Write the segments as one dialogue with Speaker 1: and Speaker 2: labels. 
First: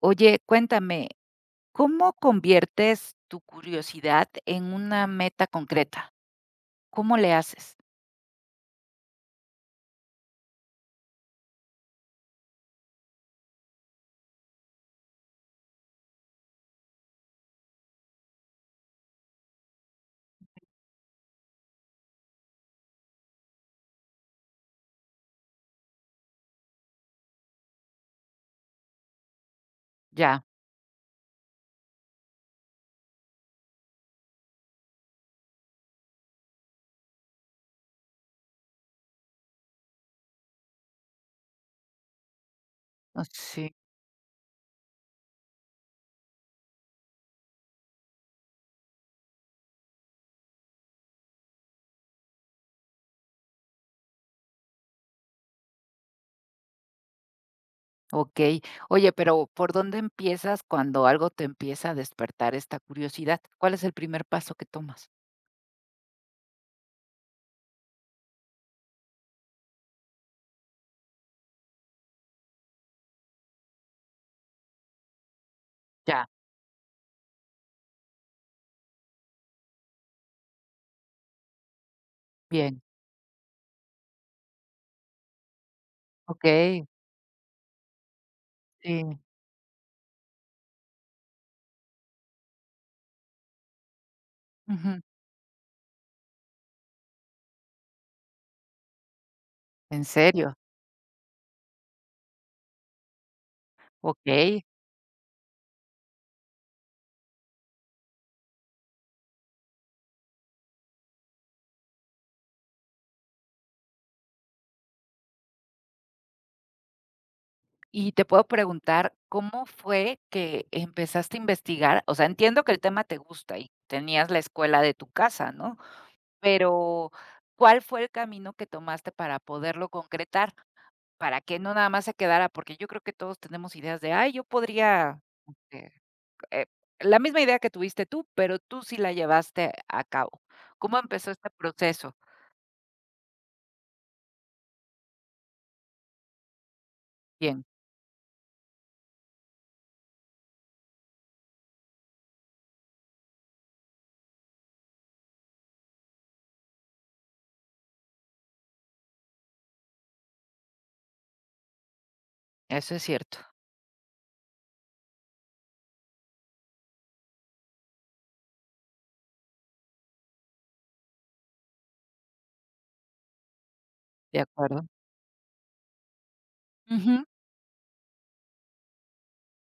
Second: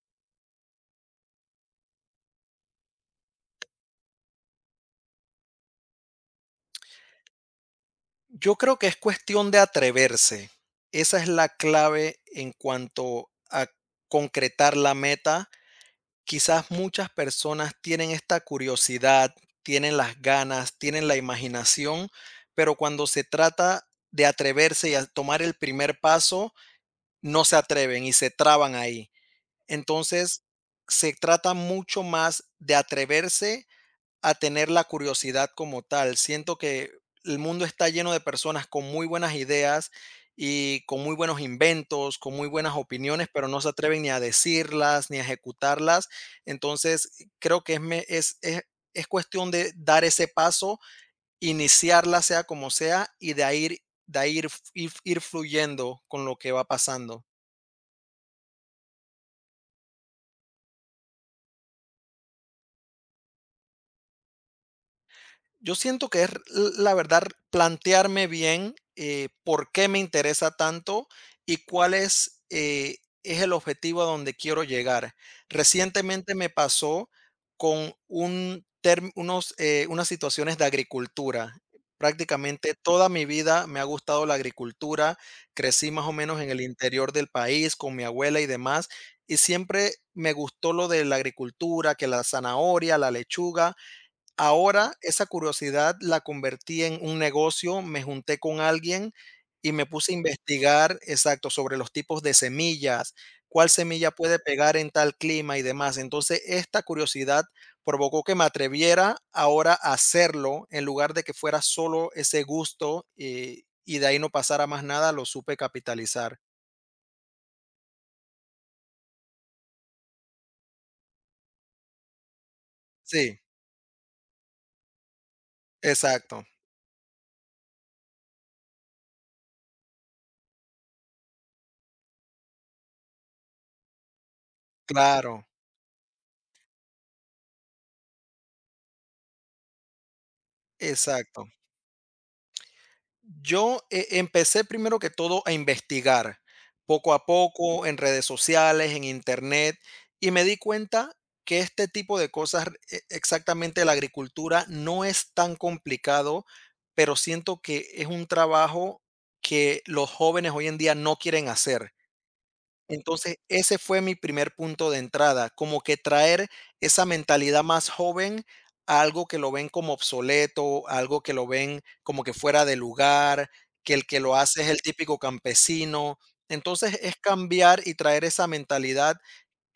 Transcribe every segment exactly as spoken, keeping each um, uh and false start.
Speaker 1: Oye, cuéntame, ¿cómo conviertes tu curiosidad en una meta concreta? ¿Cómo le haces?
Speaker 2: Yo creo que es cuestión de atreverse. Esa es la clave en cuanto a concretar la meta. Quizás muchas personas tienen esta curiosidad, tienen las ganas, tienen la imaginación, pero cuando se trata de atreverse y a tomar el primer paso, no se atreven y se traban ahí.
Speaker 1: Ya,
Speaker 2: Entonces, se trata mucho más de atreverse a tener la curiosidad como tal. Siento que el mundo está lleno de personas con muy buenas ideas y con muy buenos inventos, con muy buenas
Speaker 1: oh,
Speaker 2: opiniones, pero no se
Speaker 1: sí.
Speaker 2: atreven ni a decirlas, ni a ejecutarlas. Entonces, eh, creo que es, me- es, es, es cuestión de dar ese paso, iniciarla sea como sea, y de ahí, ir- de ahí ir, ir ir fluyendo con lo que va pasando.
Speaker 1: Ok. Oye, pero ¿por dónde empiezas cuando algo te empieza a despertar esta curiosidad? ¿Cuál es el primer paso que tomas?
Speaker 2: Yo siento que es, la verdad, plantearme bien eh, por qué me interesa tanto y cuál es, eh, es el objetivo a donde quiero llegar.
Speaker 1: Ya,
Speaker 2: Recientemente me pasó con un term- unos, eh, unas situaciones de agricultura. Prácticamente
Speaker 1: bien.
Speaker 2: toda mi vida me ha gustado la agricultura. Crecí más o menos
Speaker 1: Ok,
Speaker 2: en el interior del país con mi abuela y demás.
Speaker 1: sí.
Speaker 2: Y siempre me gustó lo de la agricultura, que la zanahoria, la lechuga. Ahora
Speaker 1: Ujú.
Speaker 2: esa curiosidad la convertí en un negocio, me junté con alguien y me
Speaker 1: ¿En
Speaker 2: puse a
Speaker 1: serio?
Speaker 2: investigar, exacto, sobre los tipos de semillas, cuál semilla puede
Speaker 1: Ok.
Speaker 2: pegar en tal clima y demás. Entonces, esta curiosidad provocó que me atreviera ahora a hacerlo en lugar de que fuera solo ese gusto y, y de ahí no pasara más nada, lo supe capitalizar.
Speaker 1: Y te puedo preguntar, ¿cómo fue que empezaste a investigar? O sea, entiendo que el tema te
Speaker 2: Sí,
Speaker 1: gusta y tenías la escuela de tu casa, ¿no?
Speaker 2: exacto,
Speaker 1: Pero, ¿cuál fue el camino que tomaste para poderlo concretar? Para que no nada más se quedara, porque yo creo que todos tenemos ideas de, ay, yo podría,
Speaker 2: claro,
Speaker 1: este, eh, la misma idea que tuviste tú, pero tú sí la llevaste a cabo. ¿Cómo empezó
Speaker 2: exacto.
Speaker 1: este proceso?
Speaker 2: Yo, eh, empecé primero que todo a investigar, poco a
Speaker 1: Bien,
Speaker 2: poco, en redes sociales, en Internet, y me di cuenta que este tipo de cosas, e exactamente la agricultura, no es tan complicado, pero siento que es un trabajo que los jóvenes hoy en día no quieren hacer.
Speaker 1: eso es
Speaker 2: Entonces,
Speaker 1: cierto,
Speaker 2: ese fue mi primer punto de entrada, como que traer esa mentalidad más joven a algo que lo ven como obsoleto, algo que lo ven como que fuera de lugar, que el que lo
Speaker 1: de
Speaker 2: hace es
Speaker 1: acuerdo.
Speaker 2: el típico campesino. Entonces, es
Speaker 1: Ujú.
Speaker 2: cambiar y traer esa mentalidad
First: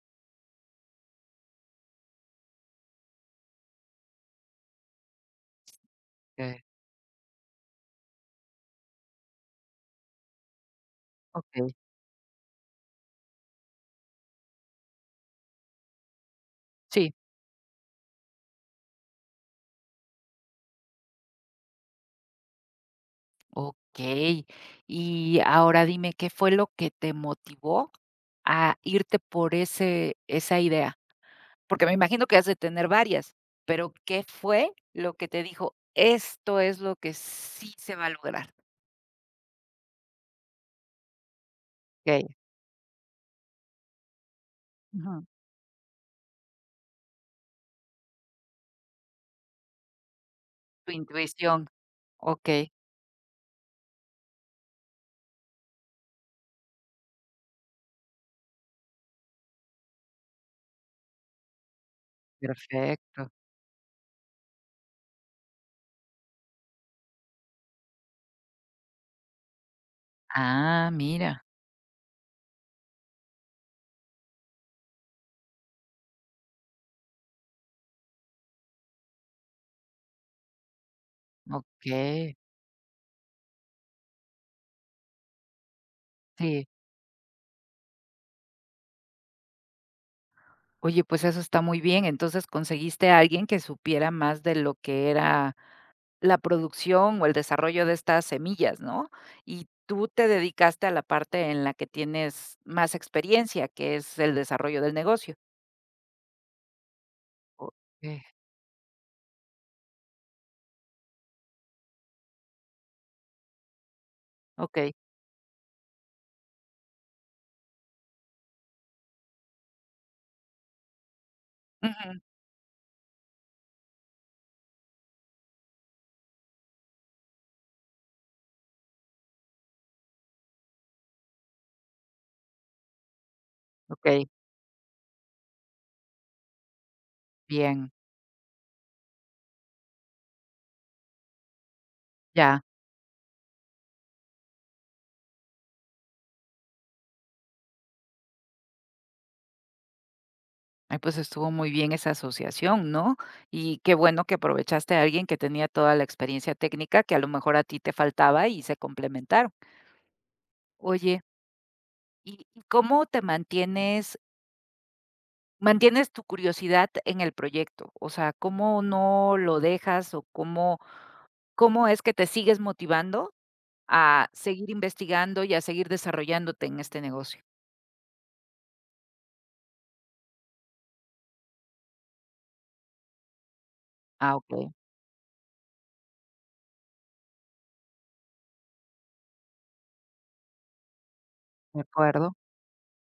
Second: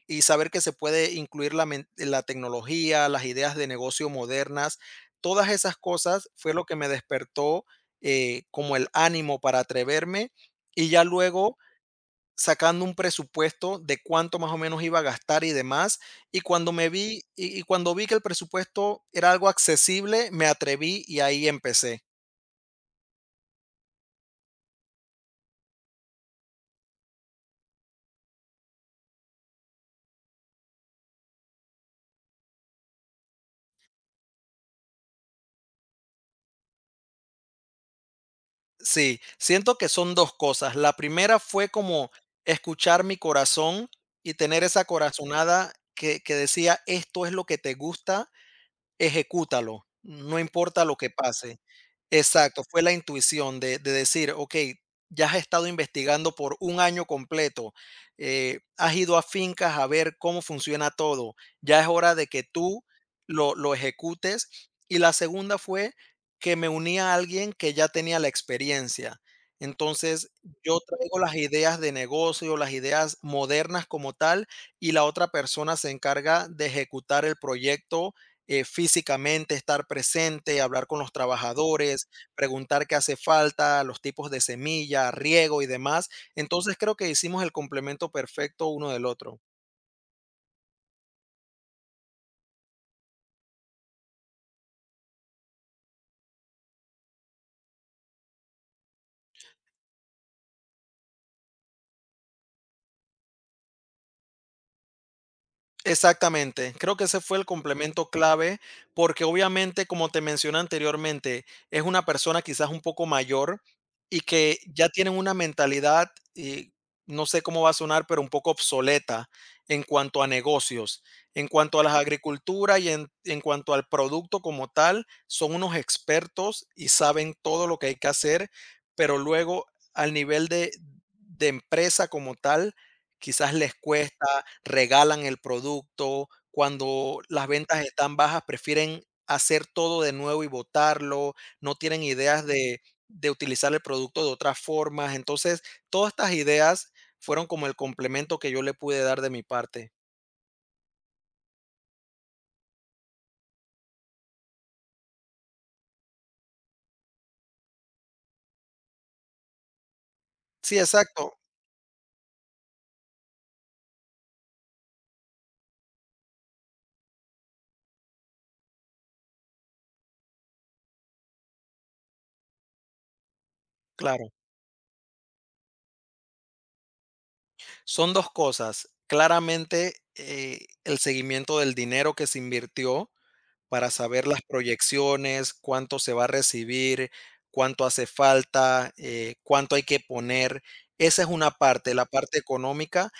Speaker 2: y saber que se puede incluir la, men- la tecnología, las ideas de negocio modernas, todas esas cosas fue
Speaker 1: Eh,
Speaker 2: lo que me despertó eh, como el ánimo para atreverme y ya luego
Speaker 1: Okey,
Speaker 2: sacando un presupuesto de cuánto más o menos iba a gastar y demás. Y cuando me
Speaker 1: sí.
Speaker 2: vi, y, y cuando vi que el presupuesto era algo accesible, me atreví y ahí empecé.
Speaker 1: Okey. Y ahora dime, ¿qué fue lo que te motivó a irte por ese esa idea? Porque me imagino que has de tener varias, pero, ¿qué fue lo que te dijo? Esto es lo que sí se va a lograr.
Speaker 2: Sí, siento que son dos cosas. La primera fue como
Speaker 1: Okey.
Speaker 2: escuchar mi corazón y tener esa
Speaker 1: Ujú.
Speaker 2: corazonada que, que decía, esto es lo que te gusta, ejecútalo, no importa
Speaker 1: Tu
Speaker 2: lo que pase.
Speaker 1: intuición.
Speaker 2: Exacto,
Speaker 1: Okey,
Speaker 2: fue la intuición de de decir: "Okey, ya has estado investigando por un año completo, eh, has ido a fincas a ver cómo funciona todo, ya es hora de que tú
Speaker 1: perfecto.
Speaker 2: lo lo ejecutes". Y la segunda fue que me uní a alguien que ya tenía la experiencia. Entonces, yo
Speaker 1: Ah,
Speaker 2: traigo las
Speaker 1: mira,
Speaker 2: ideas de negocio, las ideas modernas como tal, y la otra persona se encarga de ejecutar el proyecto eh, físicamente estar presente, hablar con los trabajadores,
Speaker 1: okey.
Speaker 2: preguntar qué hace falta, los tipos de semilla, riego y demás.
Speaker 1: Sí.
Speaker 2: Entonces creo que hicimos el complemento perfecto uno del otro.
Speaker 1: Oye, pues eso está muy bien. Entonces, conseguiste a alguien que supiera más de lo que era la producción o el desarrollo de estas semillas, ¿no? Y tú te dedicaste a la parte en la que tienes más experiencia, que es el desarrollo del negocio.
Speaker 2: Exactamente, creo que ese fue el complemento
Speaker 1: Okey,
Speaker 2: clave, porque obviamente, como te mencioné anteriormente, es una persona quizás un poco mayor y que ya
Speaker 1: okey.
Speaker 2: tienen una mentalidad, y no sé cómo va a sonar, pero un poco obsoleta en cuanto a negocios, en cuanto a la
Speaker 1: Ujú.
Speaker 2: agricultura y en, en cuanto al producto como tal, son unos expertos y saben todo lo que hay que hacer, pero luego al nivel de, de empresa como tal, quizás les
Speaker 1: Okey,
Speaker 2: cuesta regalan el producto, cuando las ventas
Speaker 1: bien,
Speaker 2: están bajas prefieren hacer todo de nuevo y botarlo, no tienen ideas
Speaker 1: ya.
Speaker 2: de, de utilizar el producto de otras formas. Entonces, todas estas ideas fueron como el complemento que yo le pude dar de mi parte.
Speaker 1: Ay, pues, estuvo muy bien esa asociación, ¿no? Y qué bueno que aprovechaste a alguien que tenía toda la experiencia técnica que a lo mejor a ti te faltaba y se complementaron.
Speaker 2: Sí,
Speaker 1: Oye,
Speaker 2: exacto,
Speaker 1: ¿y y cómo te mantienes mantienes tu curiosidad en el proyecto? O sea, ¿cómo no lo dejas o cómo cómo es que te sigues motivando a
Speaker 2: claro.
Speaker 1: seguir investigando y a seguir desarrollándote en este negocio?
Speaker 2: Son dos cosas. Claramente, eh, el seguimiento del dinero que se invirtió para saber
Speaker 1: Ah,
Speaker 2: las
Speaker 1: okey,
Speaker 2: proyecciones, cuánto se va a recibir, cuánto hace falta, eh, cuánto hay que poner. Esa es una
Speaker 1: de
Speaker 2: parte, la
Speaker 1: acuerdo.
Speaker 2: parte económica,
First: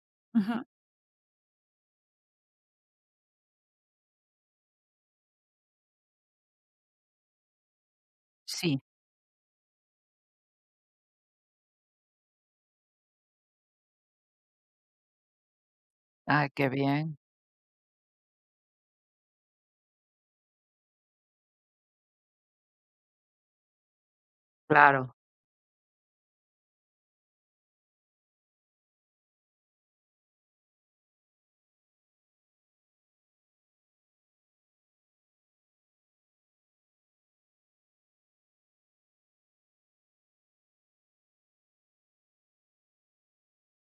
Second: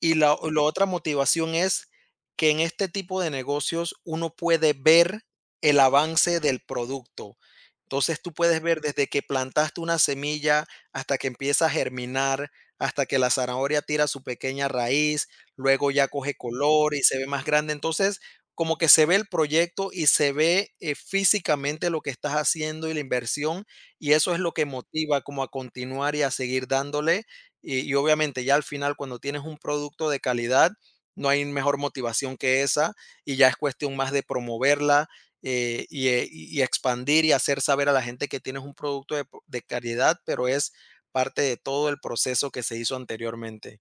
Speaker 2: y la, la
Speaker 1: Ujú.
Speaker 2: otra motivación es que en este tipo de negocios uno puede ver el avance del producto. Entonces tú puedes
Speaker 1: Sí.
Speaker 2: ver desde que plantaste una semilla hasta que empieza a germinar, hasta que la zanahoria tira su pequeña raíz, luego ya coge
Speaker 1: Ah, qué
Speaker 2: color y
Speaker 1: bien.
Speaker 2: se ve más grande. Entonces, como que se ve el proyecto y se ve eh, físicamente lo que estás haciendo y la inversión, y eso es lo que
Speaker 1: Claro,
Speaker 2: motiva como a continuar y a seguir dándole y, y obviamente ya al final cuando tienes un producto de calidad, no hay mejor motivación que esa y ya es cuestión más de promoverla eh, y, eh, y- y expandir y hacer saber a la gente que tienes un producto de, de calidad, pero es parte de todo el proceso que se hizo anteriormente.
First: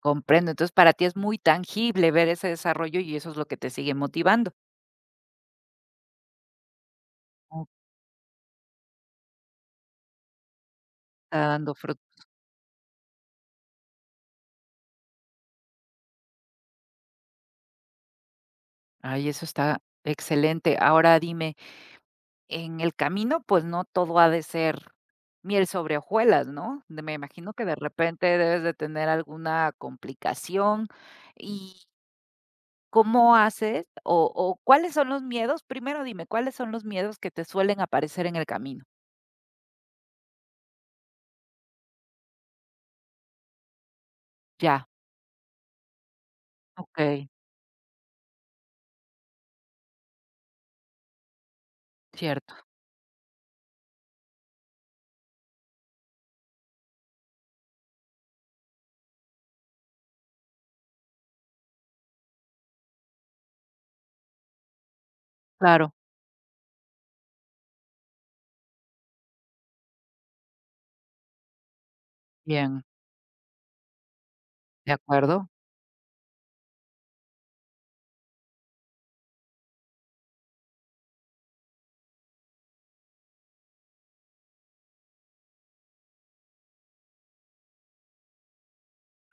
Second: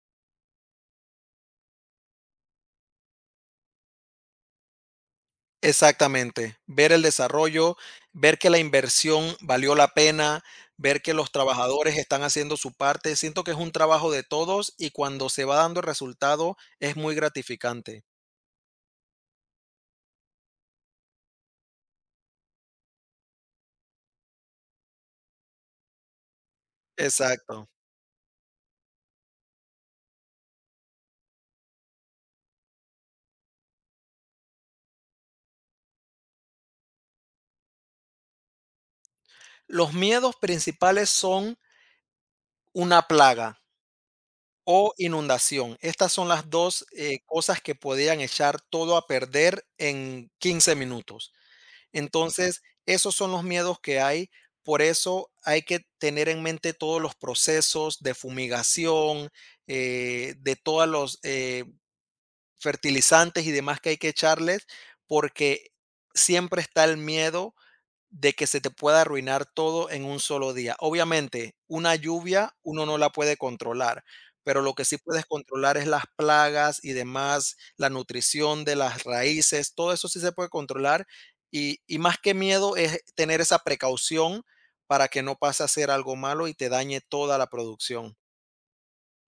Speaker 1: comprendo. Entonces, para ti es muy tangible ver ese desarrollo y eso es lo que te sigue motivando.
Speaker 2: Exactamente, ver el
Speaker 1: Oh.
Speaker 2: desarrollo, ver que la inversión valió la pena, ver que los
Speaker 1: Está dando
Speaker 2: trabajadores
Speaker 1: fruto.
Speaker 2: están haciendo su parte. Siento que es un trabajo de todos y cuando se va dando el resultado es muy gratificante.
Speaker 1: Ay, eso está excelente. Ahora dime, en el camino, pues no todo ha de ser miel sobre hojuelas, ¿no? De- Me imagino que
Speaker 2: Exacto.
Speaker 1: de repente debes de tener alguna complicación. ¿Y cómo haces o, o cuáles son los miedos? Primero dime, ¿cuáles son los miedos que te suelen aparecer en el camino?
Speaker 2: Los miedos principales son una plaga
Speaker 1: Ya,
Speaker 2: o inundación. Estas son las dos eh,
Speaker 1: ok,
Speaker 2: cosas que podían echar todo a perder en quince minutos.
Speaker 1: cierto.
Speaker 2: Entonces, esos son los miedos que hay. Por eso hay que tener en mente todos los procesos de fumigación, eh, de todos los eh, fertilizantes y demás que hay que echarles, porque
Speaker 1: Claro,
Speaker 2: siempre está el miedo de que se te pueda arruinar todo en un solo día. Obviamente, una lluvia
Speaker 1: bien,
Speaker 2: uno no la puede controlar, pero lo que
Speaker 1: de
Speaker 2: sí puedes
Speaker 1: acuerdo.
Speaker 2: controlar es las plagas y demás, la nutrición de las raíces, todo eso sí se puede controlar y, y más que miedo es tener esa precaución para que no pase a ser algo malo y te dañe toda la producción.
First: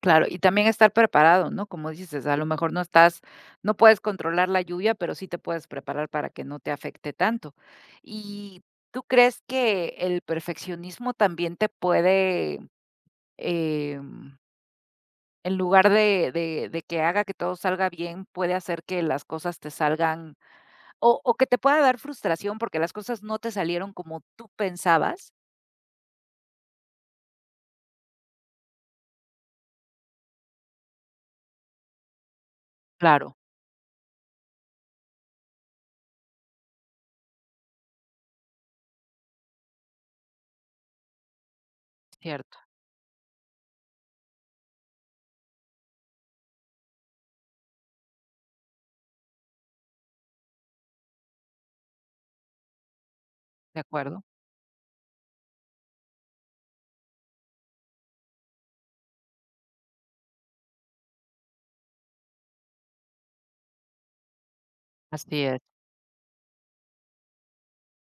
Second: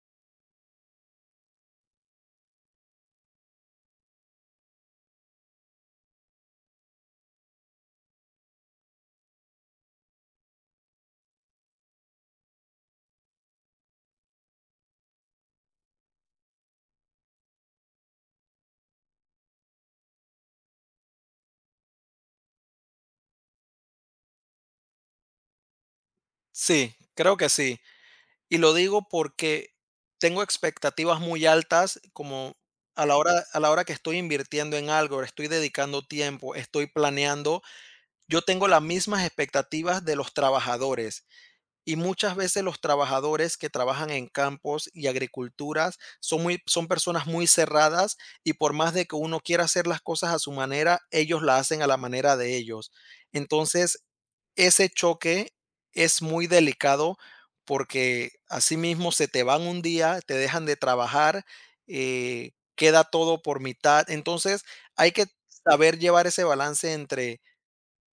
Speaker 1: Claro, y también estar preparado, ¿no? Como dices, a lo mejor no estás, no puedes controlar la lluvia, pero sí te puedes preparar para que no te afecte tanto. ¿Y tú crees que el perfeccionismo también te puede, eh, en lugar de, de- de que haga que todo salga bien, puede hacer que las cosas te salgan o, o que te pueda dar frustración porque las cosas no te salieron como tú pensabas?
Speaker 2: Sí, creo que sí. Y lo digo porque tengo expectativas muy altas, como a la
Speaker 1: Claro,
Speaker 2: hora a la hora que estoy invirtiendo en algo, estoy dedicando tiempo, estoy planeando, yo tengo las mismas expectativas de los trabajadores. Y muchas
Speaker 1: cierto,
Speaker 2: veces los trabajadores que trabajan en campos y agriculturas son, muy, son personas muy cerradas y por más de que uno quiera hacer las cosas a su manera, ellos la hacen a la manera de ellos.
Speaker 1: de
Speaker 2: Entonces,
Speaker 1: acuerdo,
Speaker 2: ese choque es muy delicado porque asimismo se te van un día, te dejan de trabajar, eh, queda todo por mitad. Entonces, hay que
Speaker 1: así
Speaker 2: saber llevar ese balance entre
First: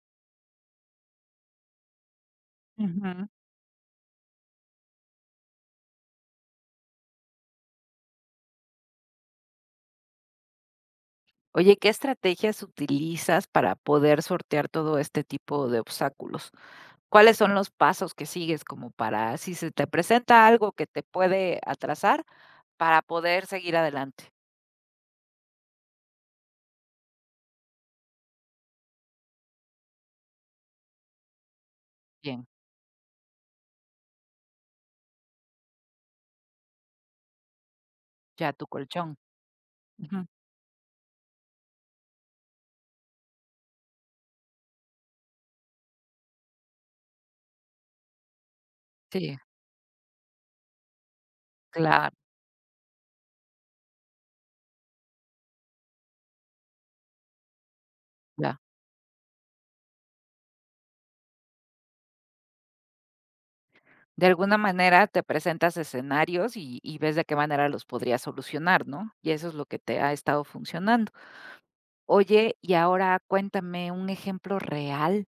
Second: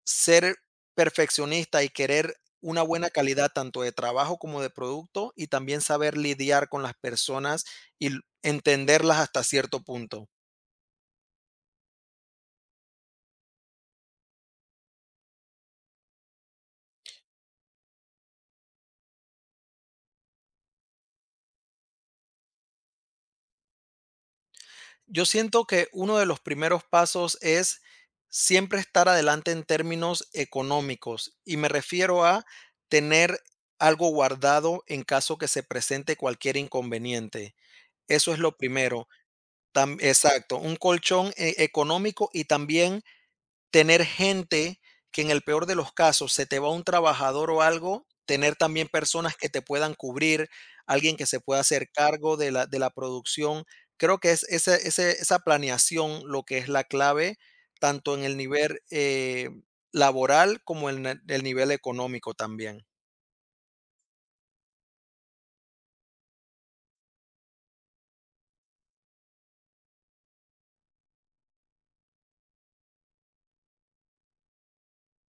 Speaker 2: ser perfeccionista y querer una buena
Speaker 1: es.
Speaker 2: calidad tanto de trabajo como de producto y también saber lidiar con las personas y l- entenderlas hasta cierto punto.
Speaker 1: Oye, ¿qué estrategias utilizas para poder sortear todo este tipo de obstáculos? ¿Cuáles son los pasos que sigues como para, si se te presenta algo que te puede atrasar, para poder seguir adelante?
Speaker 2: Yo siento que uno de los primeros pasos es siempre estar adelante en términos económicos y me refiero a
Speaker 1: Bien,
Speaker 2: tener algo guardado en caso que se presente cualquier inconveniente. Eso es
Speaker 1: ya
Speaker 2: lo
Speaker 1: tu
Speaker 2: primero.
Speaker 1: colchón.
Speaker 2: Tam-
Speaker 1: Ujú,
Speaker 2: exacto, un colchón eh, económico y también tener gente que en el peor de los casos se te va un trabajador o algo, tener también personas
Speaker 1: sí,
Speaker 2: que te puedan cubrir, alguien que se pueda hacer
Speaker 1: claro,
Speaker 2: cargo de la, de la producción. Creo que es esa, ese- esa planeación lo que es la clave, tanto en el
Speaker 1: ya.
Speaker 2: nivel eh, laboral como en el, el nivel económico también.
Speaker 1: De alguna manera te presentas escenarios y, y ves de qué manera los podrías solucionar, ¿no? Y eso es lo que te ha estado funcionando. Oye, y ahora cuéntame un ejemplo real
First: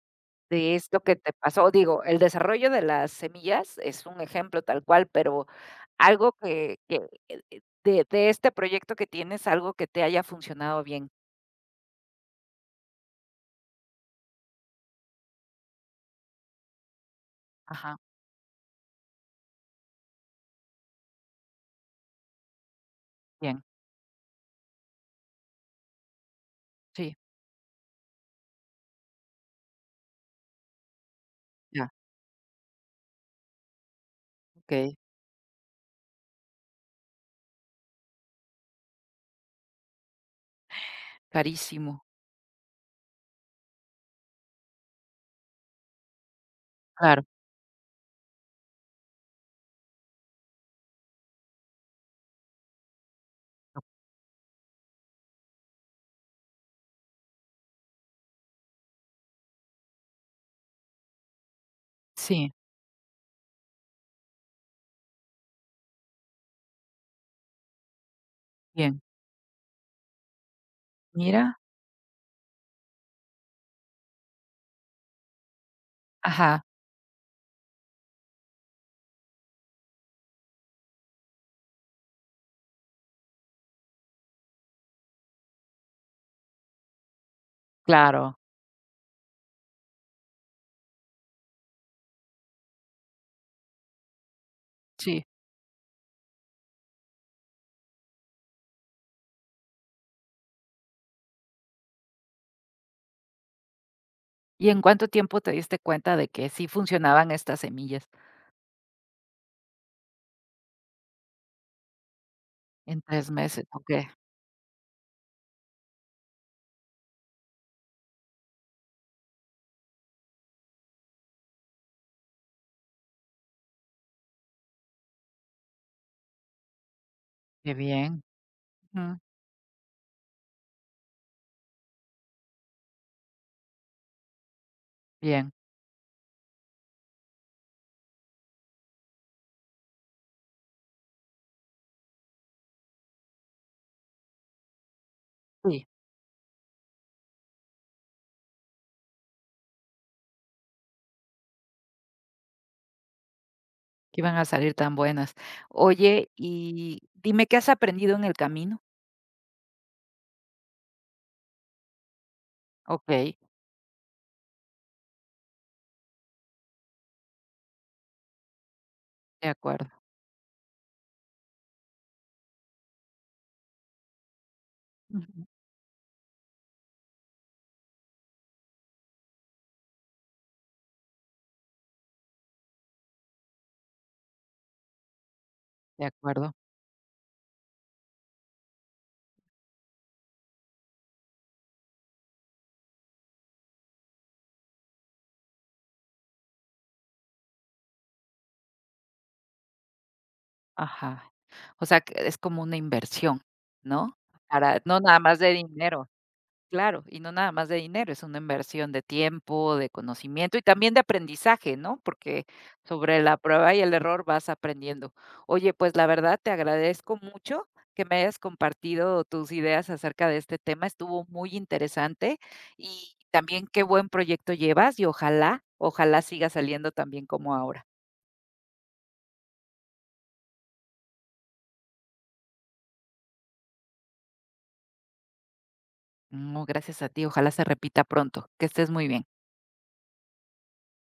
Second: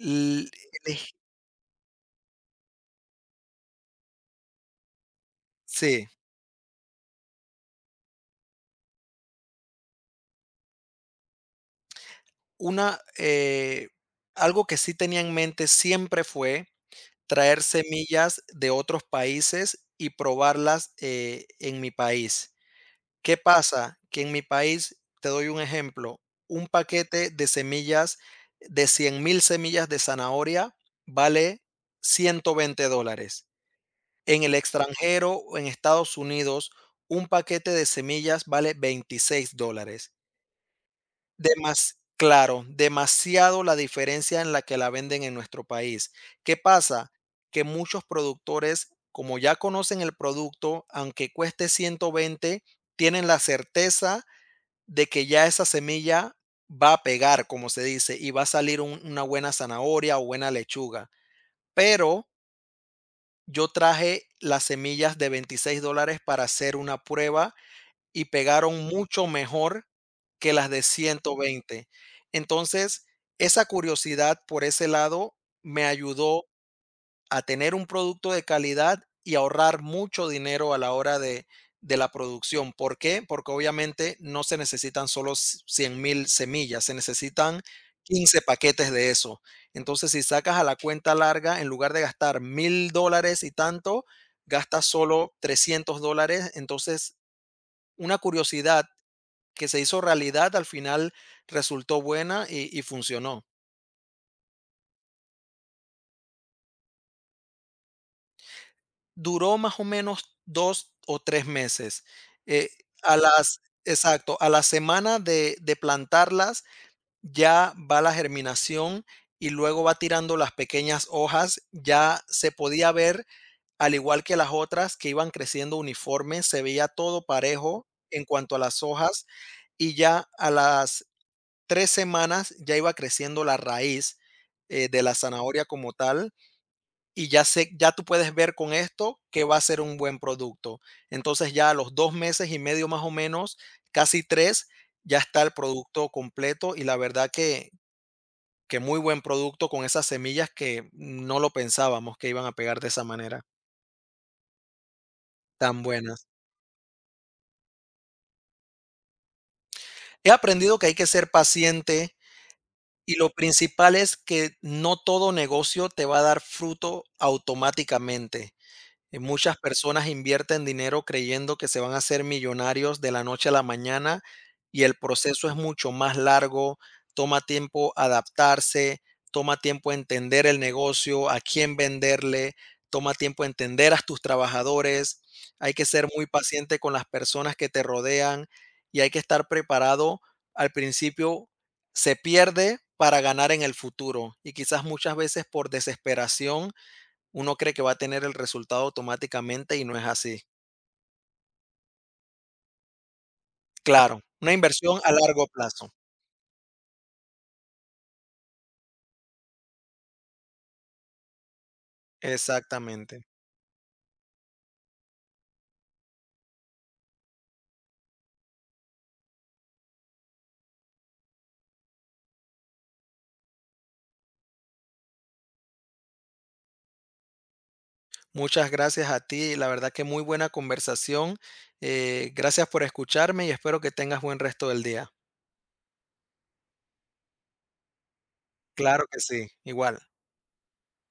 Speaker 2: L-
Speaker 1: de
Speaker 2: el
Speaker 1: esto que te pasó. Digo, el desarrollo de las semillas es un ejemplo tal cual, pero
Speaker 2: sí,
Speaker 1: algo que que, eh, eh, de de este proyecto que tienes, algo que te haya funcionado bien.
Speaker 2: una, eh, Algo que sí tenía en mente siempre fue traer
Speaker 1: Ajá,
Speaker 2: semillas de otros países y probarlas, eh, en mi país. ¿Qué
Speaker 1: bien,
Speaker 2: pasa? Que en mi país, te doy un ejemplo, un
Speaker 1: sí,
Speaker 2: paquete de semillas de cien mil semillas de zanahoria vale
Speaker 1: ya.
Speaker 2: ciento veinte dólares. En el
Speaker 1: Okey,
Speaker 2: extranjero o en Estados Unidos, un paquete de semillas vale veintiséis dólares. Demas
Speaker 1: carísimo,
Speaker 2: claro, demasiado la diferencia en la que la venden en nuestro país. ¿Qué pasa?
Speaker 1: claro,
Speaker 2: Que muchos productores, como ya conocen el producto, aunque cueste ciento veinte, tienen la certeza de que ya esa semilla va a pegar, como se dice, y va a salir un- una buena zanahoria o buena lechuga. Pero
Speaker 1: sí,
Speaker 2: yo traje las semillas de veintiséis dólares para hacer una prueba y pegaron
Speaker 1: bien,
Speaker 2: mucho mejor que las de
Speaker 1: mira,
Speaker 2: ciento veinte. Entonces, esa curiosidad por ese lado me ayudó
Speaker 1: ajá,
Speaker 2: a tener un producto de calidad y ahorrar mucho dinero a la hora de, de la producción. ¿Por qué? Porque obviamente no se necesitan solo cien mil semillas, se necesitan
Speaker 1: claro,
Speaker 2: quince paquetes de eso. Entonces, si sacas a la cuenta larga, en lugar de gastar mil dólares y tanto, gastas
Speaker 1: sí.
Speaker 2: solo trescientos dólares. Entonces, una curiosidad que se hizo realidad, al final resultó buena y y funcionó.
Speaker 1: ¿Y en cuánto tiempo te diste cuenta de que sí funcionaban estas semillas?
Speaker 2: Duró más o menos dos o tres meses. Eh,
Speaker 1: En
Speaker 2: a
Speaker 1: tres
Speaker 2: las
Speaker 1: meses, okey,
Speaker 2: exacto, a la semana de de plantarlas, ya va la germinación y luego va tirando las pequeñas hojas. Ya se podía ver, al igual que las otras, que iban creciendo uniforme, se veía todo
Speaker 1: qué
Speaker 2: parejo
Speaker 1: bien,
Speaker 2: en cuanto a las
Speaker 1: ujú,
Speaker 2: hojas, y ya a las tres semanas ya iba creciendo la raíz, eh, de la
Speaker 1: bien,
Speaker 2: zanahoria como tal y ya sé ya tú puedes ver con esto que va a ser un buen producto. Entonces, ya a los dos meses y medio más o menos, casi tres ya está el
Speaker 1: sí.
Speaker 2: producto completo y la verdad que que muy buen producto con esas semillas que no lo pensábamos que iban a pegar de esa manera,
Speaker 1: Que iban a salir tan buenas.
Speaker 2: tan buenas.
Speaker 1: Oye, y dime, ¿qué has aprendido en el camino?
Speaker 2: He aprendido que hay que ser paciente y lo
Speaker 1: Okey,
Speaker 2: principal es que no todo negocio te va a dar fruto automáticamente. Eh,
Speaker 1: de
Speaker 2: muchas
Speaker 1: acuerdo.
Speaker 2: personas invierten dinero creyendo que se van a hacer millonarios de la noche a la mañana y el
Speaker 1: Ujú.
Speaker 2: proceso es mucho más largo, toma tiempo adaptarse, toma tiempo entender el negocio, a quién venderle, toma tiempo entender a tus trabajadores, hay que
Speaker 1: De
Speaker 2: ser muy
Speaker 1: acuerdo.
Speaker 2: paciente con las personas que te rodean y hay que estar preparado. Al principio se pierde para ganar en el futuro y quizás muchas veces por desesperación uno cree que va a tener el resultado automáticamente y no es así.
Speaker 1: Ajá. O sea, que es como una inversión, ¿no?
Speaker 2: Claro, una
Speaker 1: Para no
Speaker 2: inversión a
Speaker 1: nada más
Speaker 2: largo
Speaker 1: de
Speaker 2: plazo.
Speaker 1: dinero. Claro, y no nada más de dinero, es una inversión de tiempo, de conocimiento y también de aprendizaje, ¿no? Porque sobre
Speaker 2: Exactamente.
Speaker 1: la prueba y el error vas aprendiendo. Oye, pues la verdad te agradezco mucho que me hayas compartido tus ideas acerca de este tema, estuvo muy interesante y también qué buen proyecto llevas y ojalá, ojalá siga saliendo también como ahora.
Speaker 2: Muchas gracias a ti. La verdad que muy buena conversación. Eh, gracias por escucharme y espero que tengas buen resto del día.
Speaker 1: No, gracias a ti, ojalá se repita pronto. Que estés muy
Speaker 2: Claro que
Speaker 1: bien.
Speaker 2: sí, igual.